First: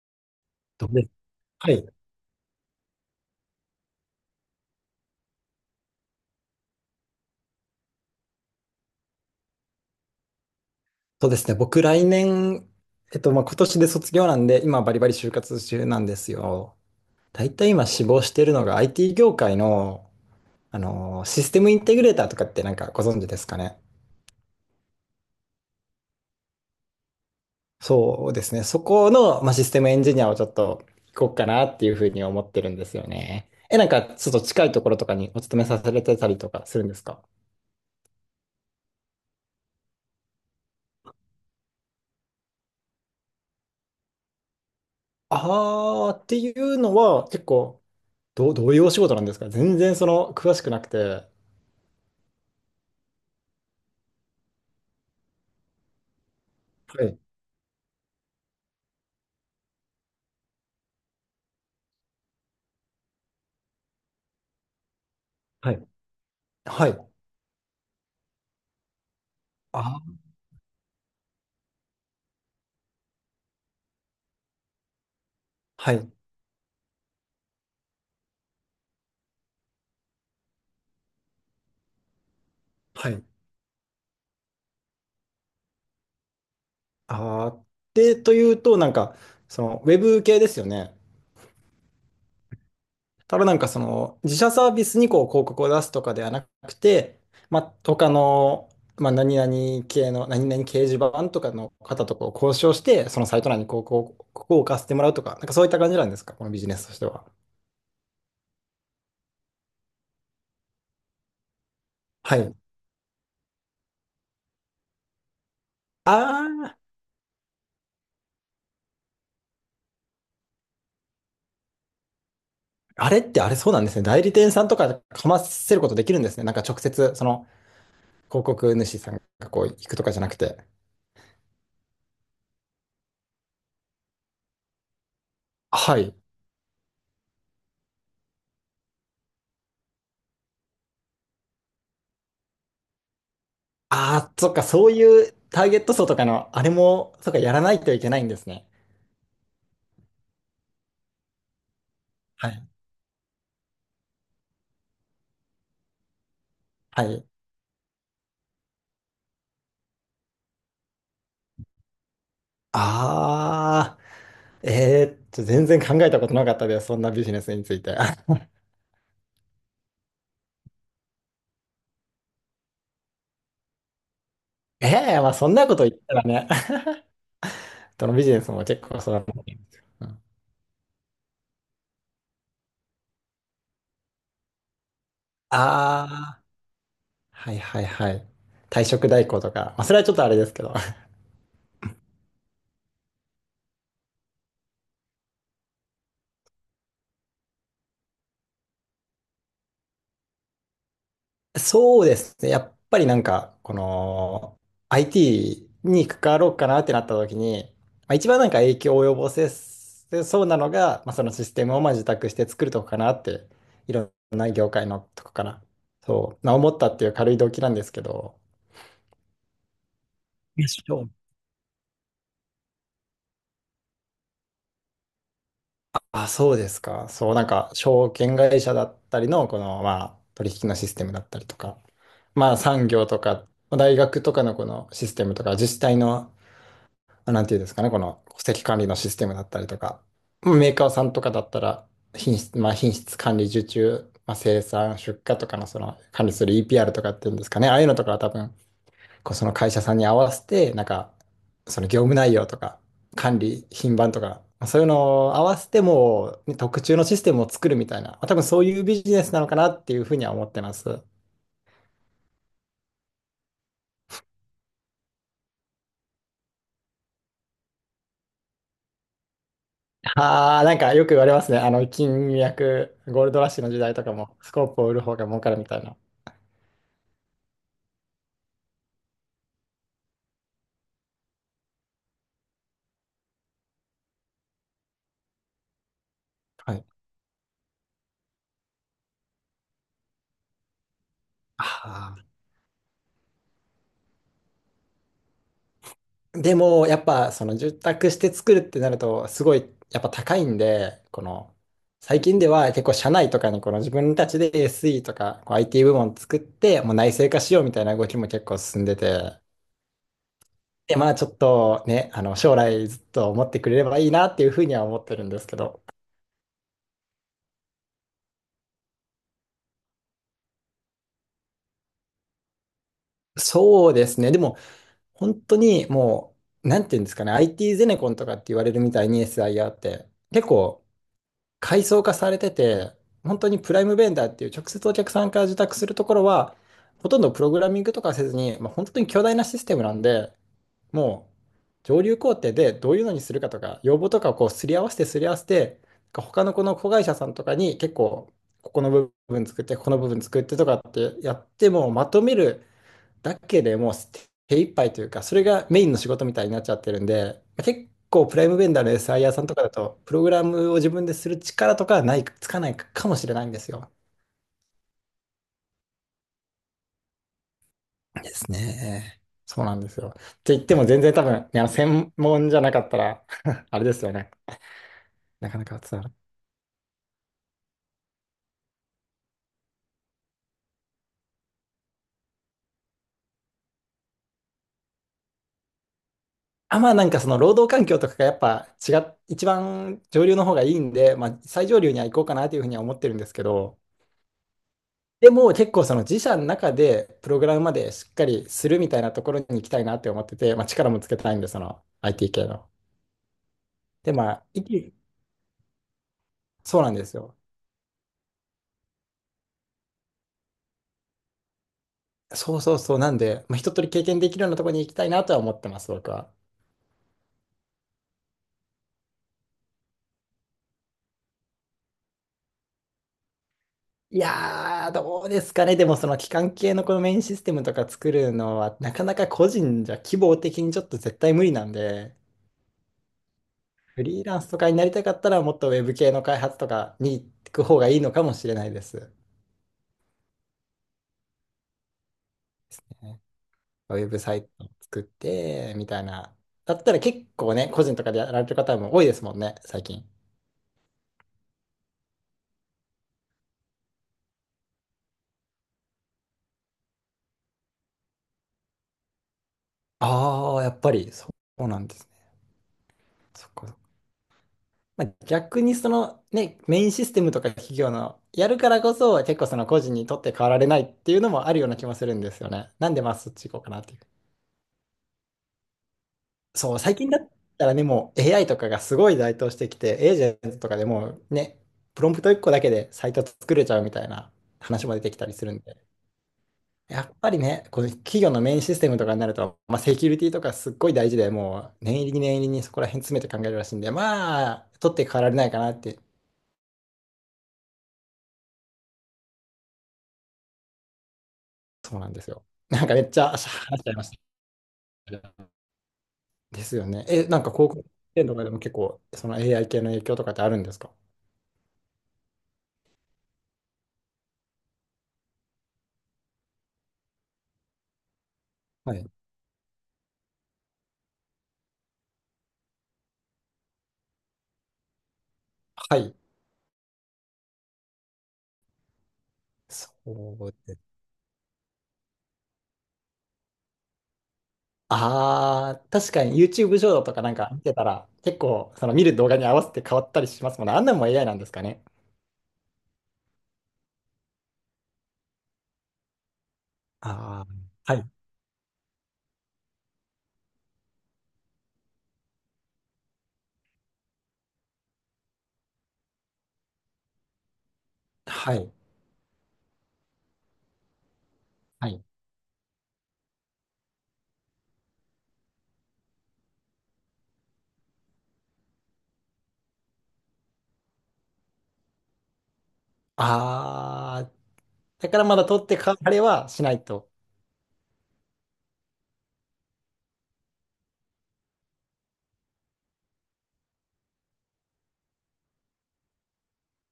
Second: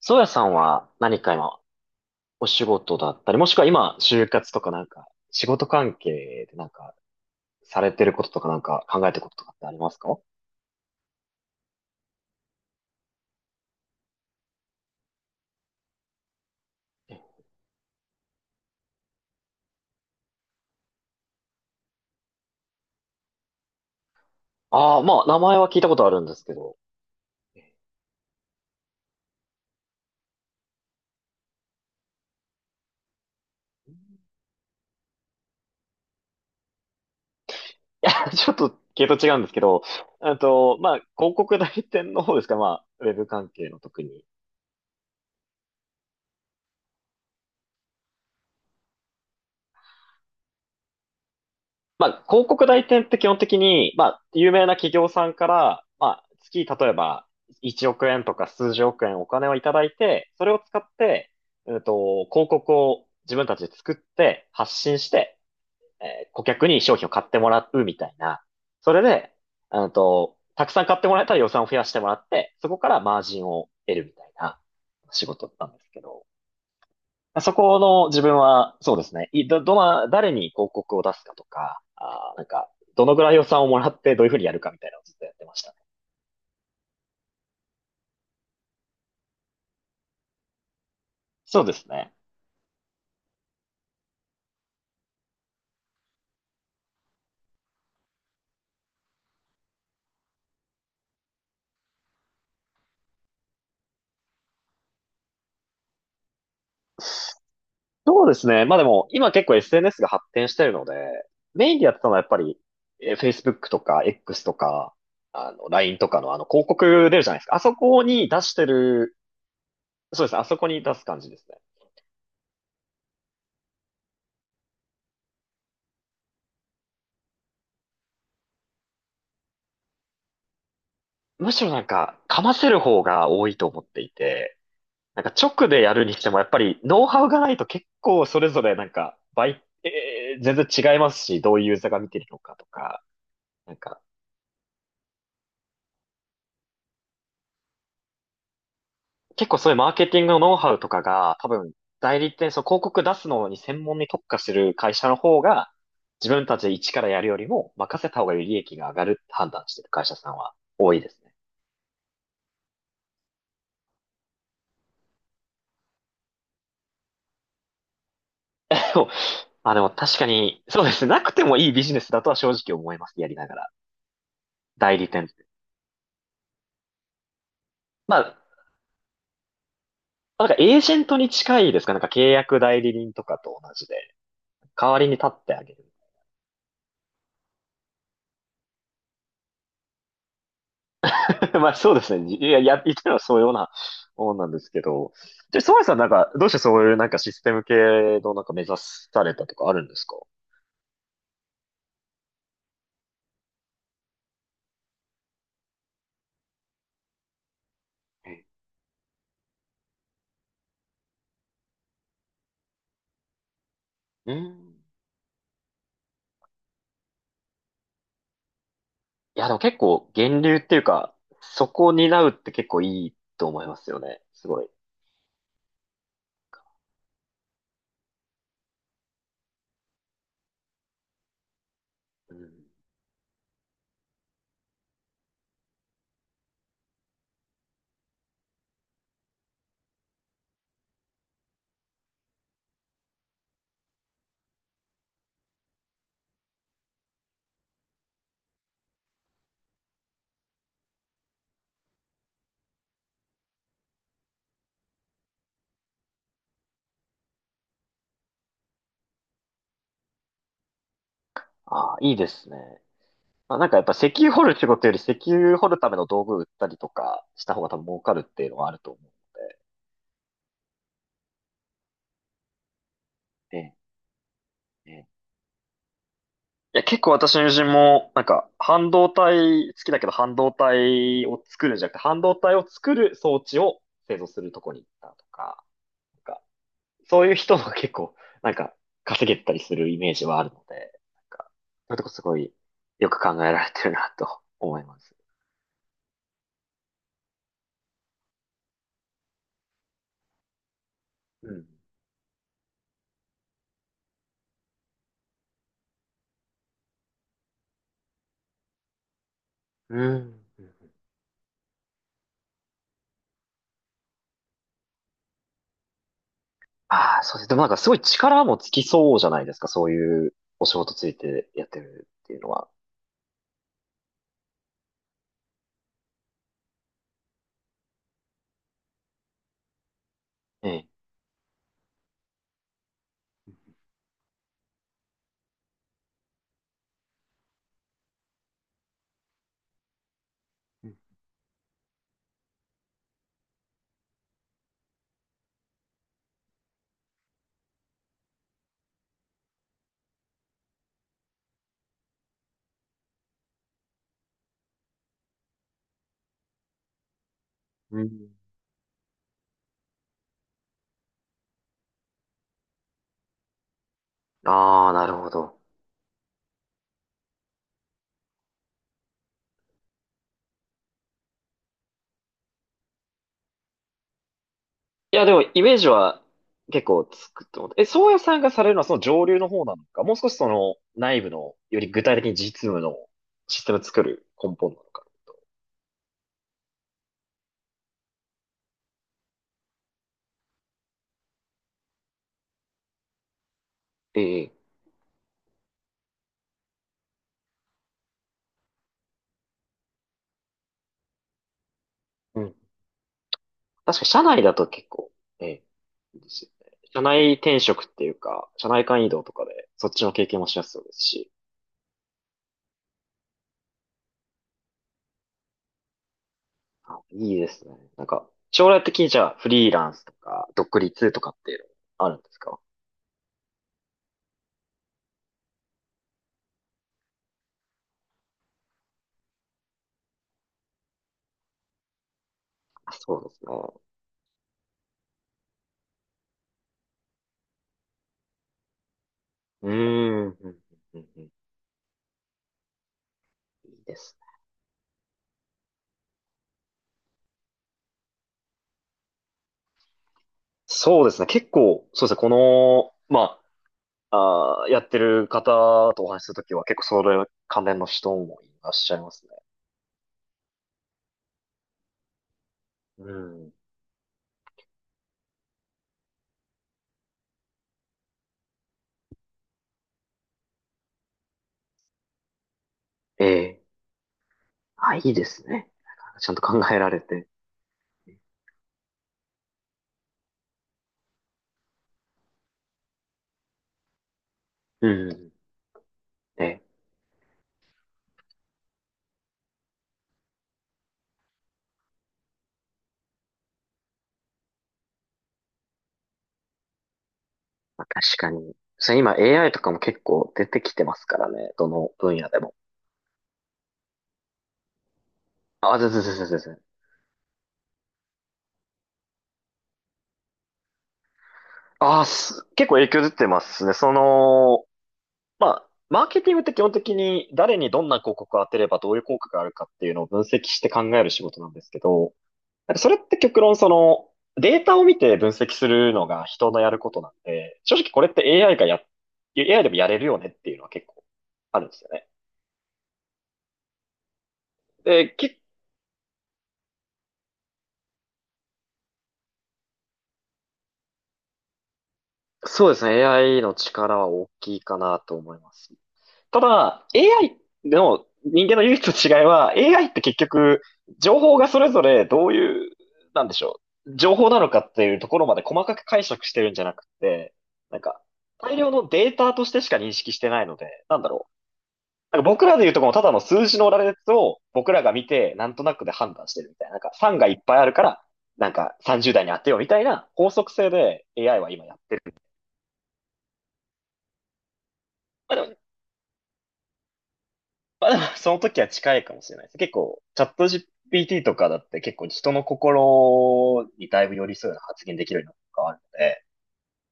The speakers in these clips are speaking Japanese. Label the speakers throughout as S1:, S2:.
S1: 宗谷さんは
S2: とね
S1: 何か今
S2: はい。
S1: お仕事だったり、もしくは今就活とかなんか仕事関係でなんかされてることとかなんか考えてることとかってありますか？
S2: そうですね。僕、来年、まあ、今年で卒業なんで、今、バリバリ就活中なんですよ。大体今、志望してるのが IT 業界の、システムインテグレーターとかってなんかご存知ですかね？
S1: ああー、まあ名前は聞いたことあるんですけど。
S2: そうですね。そこの、まあ、システムエンジニアをちょっと行こうかなっていうふうに思ってるんですよね。なんか、ちょっと近いところとかにお勤めさせてたりとかするんですか？
S1: いや、ちょっと系統違うんですけど、まあ広告代理店の方ですか、まあウェブ関係の特に。
S2: あーっていうのは、結構、どういうお仕事なんですか？全然その、詳しくなくて。は
S1: まあ、広告代理店って基本的に、まあ、有名な企業さんから、まあ、月、例え
S2: い。
S1: ば、1億円とか数十億円お金をいただいて、それを使って、広告を自分たちで作って発信して、
S2: はい
S1: 顧客に
S2: は
S1: 商品を
S2: い。
S1: 買ってもらうみたいな。それで、
S2: あ、
S1: たくさん買ってもらえたら予算を増やしてもらって、そこからマージンを得るみたいな仕事だったんです
S2: は
S1: け
S2: い。
S1: ど。そこの自分は、そうですね。いど、どな、誰に広告を出すかとか、ど
S2: は
S1: のぐ
S2: い。
S1: らい予算をもらってどういうふうにやるかみたいなのをずっとやってましたね。
S2: あーで、というと、なんか、その、ウェブ系ですよね。
S1: そうですね。
S2: ただなんか、その、自社サービスにこう、広告を出すとかではなくて、まあ、他の、まあ、何々系の、何々掲示板とかの方とこう交渉して、そのサイト内にこう、ここを置かせてもらうとか、なんかそういった感じなんですか、このビジネスとしては。
S1: そうですね。まあでも、今結構 SNS が発展してるので、メインでやってたのはやっぱ
S2: は
S1: り、
S2: い。
S1: Facebook とか X とか、あの、LINE とかのあの、
S2: あ
S1: 広
S2: あ、
S1: 告出るじゃないですか。あそこに出してる、そうですね。あそこに出す感じですね。
S2: あれってあれそうなんですね。代理店さんとかかませることできるんですね。なんか直接、その、広告主さんがこう、行くとかじゃなくて。
S1: むしろなんか、かませる方が多いと思っていて、なんか直でや
S2: は
S1: るに
S2: い。
S1: しても、やっぱりノウハウがないと結構それぞれなんか倍、全然違いますし、どういうユーザーが見てるのかとか、なんか
S2: ああ、そっか、そういうターゲット層とかの、あれも、そっか、やらないといけないんですね。
S1: 結構そういうマーケティングのノウハウとかが多分代理
S2: は
S1: 店、その
S2: い。
S1: 広告出すのに専門に特化してる会社の方が自分たちで一か
S2: は
S1: らやる
S2: い。
S1: よりも任せた方がより利益が上がるって判断してる会社さんは多いですね。
S2: ああ、全然考えたことなかったです。そんなビジネスについて。
S1: でもまあでも確かに、そうですね。なくてもいいビジネスだとは正直思います。やりながら。
S2: え
S1: 代理
S2: え
S1: 店っ
S2: まあ、
S1: て。
S2: そんなこと言ったらね、どの
S1: ま
S2: ビジ
S1: あ、
S2: ネスも結構そうだと思んですよ。うん。
S1: なんかエージェントに近いですか、なんか契約代理人とかと同じで、代わりに立ってあげる。
S2: ああ、はいはいはい。退職代行とか、まあ、それはちょっとあれですけど。
S1: まあそうですね。言ってるのはそういうようなもんなんですけど。で、ソワイさんなんか、どうしてそういうなんかシステム系のなんか目指されたとかあるんですか？
S2: そうですね。やっぱりなんか、この IT に関わろうかなってなった時に、まあ、一番なんか影響を及ぼせそうなのが、まあ、そのシステムをまあ受託して作るとこかなって、いろ
S1: う
S2: んな業
S1: ん。
S2: 界のとこかな。そう、まあ、思ったっていう軽い動機なんですけど、
S1: いや、でも結構源流っていうか、そこを担うって結構いいと思いますよね。すごい。
S2: あ、そうですか。そう、なんか証券会社だったりの、このまあ取引のシステムだったりとか、
S1: うん。
S2: まあ産業とか、まあ大学とかのこのシステムとか、自治体のなんていうんですかね、この戸籍管理のシステムだったりとか、メーカーさんとかだったら、品質、まあ、品質管理受注、まあ、生産、出荷とかのその管理する EPR とかっていうんですかね、ああいうのとかは多分、こうその会社さんに合わせて、なんか、その業務内容とか、管理、品番とか、まあそういうのを合わせてもう、ね特注のシステムを作るみたいな、まあ多分そういうビジネスなのかなっていうふうには思ってます。
S1: ああ、いいですね。まあ、なんかやっぱ石油掘る仕事より石油掘るための道具売ったりとかした方が多分儲かるっていうのはあると思うの
S2: ああ、なんかよく言われますね。金脈、ゴールドラッシュの
S1: で。
S2: 時代とかも、スコープを売る
S1: ね。
S2: 方が儲かるみたいな。
S1: いや、結構私の友人も、なんか、半導体好きだけど、半導体を作るんじゃなくて、半導体を作る装置を製造するとこに行ったとか、なんか、
S2: はい。
S1: そういう人が結構、なんか、稼げたりするイメージはあるので、なんか、そういうとこ
S2: あ
S1: す
S2: あ。
S1: ごいよく考えられてるなと思います。
S2: でも、やっぱ、その、住宅して作るってなると、すごい、やっぱ高いんで、こ
S1: う
S2: の、
S1: ん。
S2: 最近では結構、社内とかに、この自分たちで SE とか、こう IT 部門作って、もう内製化しようみたいな動きも結構進んでて、
S1: うん。
S2: で、まあ、ちょっとね、将来ずっと思ってくれればいいなっていうふうには思ってるんですけど、
S1: ああ、そうです。でもなんかすごい力もつきそうじゃないですか、そういうお仕事ついてやってるっていうのは。
S2: そうですね。でも、本当にもう、なんていうんですかね、IT ゼネコンとかって言われるみたいに SIR って、結
S1: え
S2: 構、
S1: え。
S2: 階層化されてて、本当にプライムベンダーっていう直接お客さんから受託するところは、ほとんどプログラミングとかせずに、まあ、本当に巨大なシステムなんで、もう上流工程でどういうのにするかとか、要望とかをこうすり合わせてすり合わせて、他のこの子会社さんとかに結構、ここの部分作って、ここの部分作ってとかってやってもまとめるだけでもう手一杯というか、それがメインの仕事みたいになっちゃってるんで、結
S1: う
S2: 構
S1: ん。
S2: プライムベンダーの SIR さんとかだと、プログラムを自分でする力とかはない、つかないかもしれないんですよ。
S1: ああ、なるほど。
S2: ですね。そうなんですよ。って言っても全然多分、ね、専門じゃなかったら あれですよね。
S1: いや、でも、
S2: なか
S1: イ
S2: な
S1: メー
S2: か
S1: ジ
S2: 伝わる。
S1: は結構つくと思う。え、宗谷さんがされるのはその上流の方なのか、もう少しその内部の、より具体的に実務のシステムを作る根本なのか。
S2: あ、まあなんかその労働環境とかがやっぱ一番上流の方がいいんで、まあ最上流には行こうかなというふうには思ってるんですけど、
S1: ええ。
S2: でも結構その自社の中でプログラムまでしっかりするみたいなところに行きたいなって思ってて、まあ、力もつけたいんで、その IT
S1: う
S2: 系
S1: ん。
S2: の。
S1: 確か
S2: で、
S1: 社
S2: ま
S1: 内
S2: あ、
S1: だ
S2: い
S1: と結構、ええ、いいですよね。
S2: そうなん
S1: 社
S2: です
S1: 内
S2: よ。
S1: 転職っていうか、社内間移動とかで、そっちの経験もしやすそうですし。
S2: そうそうそう。なんで、まあ、一通り経験できるようなところに行きたいなとは思ってます、僕は。
S1: あ、いいですね。なんか、将来的にじゃあ、フリーランスとか、独立とかっていうのあるんですか？
S2: いやー、どうですかね。でもその機関系のこのメインシステムとか作るのは、なかなか個人じゃ規模的にちょっと絶対無理なんで、
S1: あ、そうですね。
S2: フリーランスとかになりたかったら、もっとウェブ系の開発とかに行く方がいいのかもしれないです。
S1: うーん。うんうん。うんうん。
S2: え
S1: いいで
S2: ウェ
S1: す
S2: ブ
S1: ね。
S2: サイトを作って、みたいな。だったら結構ね、個人とかでやられてる方も多いですもんね、最近。
S1: そうですね。結構、そうですね。この、まあ、あーやってる方とお話しするときは結構それ関連の人もいらっしゃいますね。
S2: ああ、やっぱりそうなんですね。
S1: う
S2: そっ
S1: ん。
S2: かそっか。まあ、逆にそのね、メインシステムとか企業のやるからこそ、結構その個人にとって変わられないっていうのもあるような気もするんですよね。なんでまあ
S1: え
S2: そっち行こ
S1: え。
S2: うかなっていう。
S1: あ、いいですね。ちゃんと考
S2: そ
S1: え
S2: う、
S1: ら
S2: 最
S1: れ
S2: 近だ
S1: て。
S2: ったらね、もう AI とかがすごい台頭してきて、エージェントとかでもうね、プロンプト1個だけでサイト作れちゃうみたいな
S1: う
S2: 話も出てきた
S1: ん。
S2: りするんで。
S1: ええ。
S2: やっぱりね、この企業のメインシステムとかになると、まあ、セキュリティとかすっごい大事で、もう念入りに念入りにそこら辺詰めて考えるらしいんで、まあ、取って代わられないかなって、
S1: まあ、確かに。それ今 AI とかも結構出てきてますからね。どの
S2: そうなん
S1: 分
S2: で
S1: 野
S2: す
S1: で
S2: よ。
S1: も。
S2: なんかめっちゃ話しちゃいました。
S1: あ、全然全然全然。
S2: ですよね。なんか広告店とかでも結構、その AI 系の影響とかってあるんですか？
S1: ああ、結構影響出てますね。その、まあ、マーケティングって基本的に誰にどんな広告を当てればど
S2: は
S1: ういう
S2: い。
S1: 効果があるかっていうのを分析して考える仕事なんですけど、なんかそれって極論そのデータを見て分析する
S2: は
S1: の
S2: い。
S1: が人のやることなんで、正直これって AI がや、AI でもや
S2: そ
S1: れるよねって
S2: う
S1: いうのは
S2: で
S1: 結
S2: す。
S1: 構あるんですよね。で、け、
S2: ああ、確かに YouTube 上とかなんか見てたら、結構、その見る動画に合わせて変わったりしますもんね。あんなんも AI なんですかね。
S1: そうですね。AI の力は大きいかなと思います。ただ、AI
S2: ああ、は
S1: の
S2: い。
S1: 人間の唯一の違いは、AI って結局、情報がそれぞれどういう、なんでしょう、情報なのかっていうところまで細かく解釈してるんじゃなくて、なんか、
S2: は
S1: 大量
S2: い。
S1: のデータとしてしか認識してないので、なんだろう。
S2: はい。
S1: なんか僕らで言うとこのただの数字の羅列を僕らが見て、なんとなくで判断してるみたいな。なんか3がいっぱいあるから、なんか30代に当てようみたいな法則性で AI は今やってる。
S2: ああ、だから
S1: まあ、
S2: ま
S1: で
S2: だ
S1: も
S2: 取ってか、あれはしないと。
S1: まあでも、その時は近いかもしれないです。結構、チャット GPT とかだって結構人の心にだいぶ寄り添うような発言できるようになったとかあるので、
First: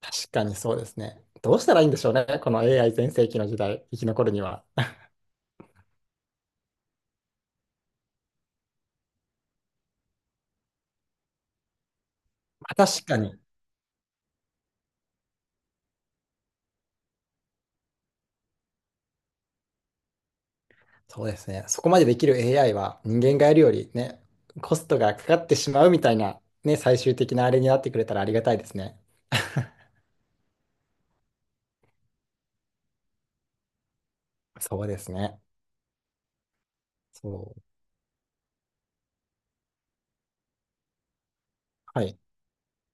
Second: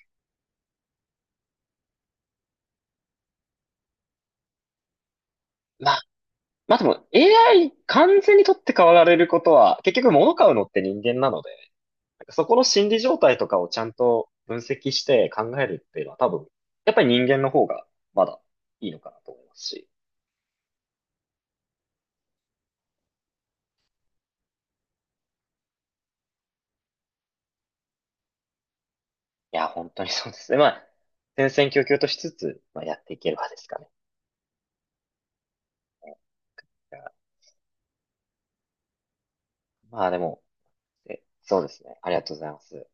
S2: 確かにそうですね。どうしたらいいんでしょうね。この AI 全盛期の時代、生き残るには。ま
S1: まあ、まあでも AI 完全に取って代わられることは、結局物買うのって人間なので、なんかそこの
S2: あ
S1: 心理
S2: 確か
S1: 状態
S2: に。
S1: とかをちゃんと分析して考えるっていうのは多分、やっぱり人間の方がまだいいのかなと思いますし。
S2: そうですね。そこまでできる AI は人間がやるよりね、コストがかかってしまうみたいな、ね、最終的なあれになってくれたらありがたいですね。
S1: いや、本当にそうですね。まあ、戦々恐々としつつ、まあ、やっていければですかね。
S2: そうですね。
S1: だから
S2: そう。
S1: まあでも、そうですね。
S2: は
S1: あり
S2: い。
S1: がとうございます。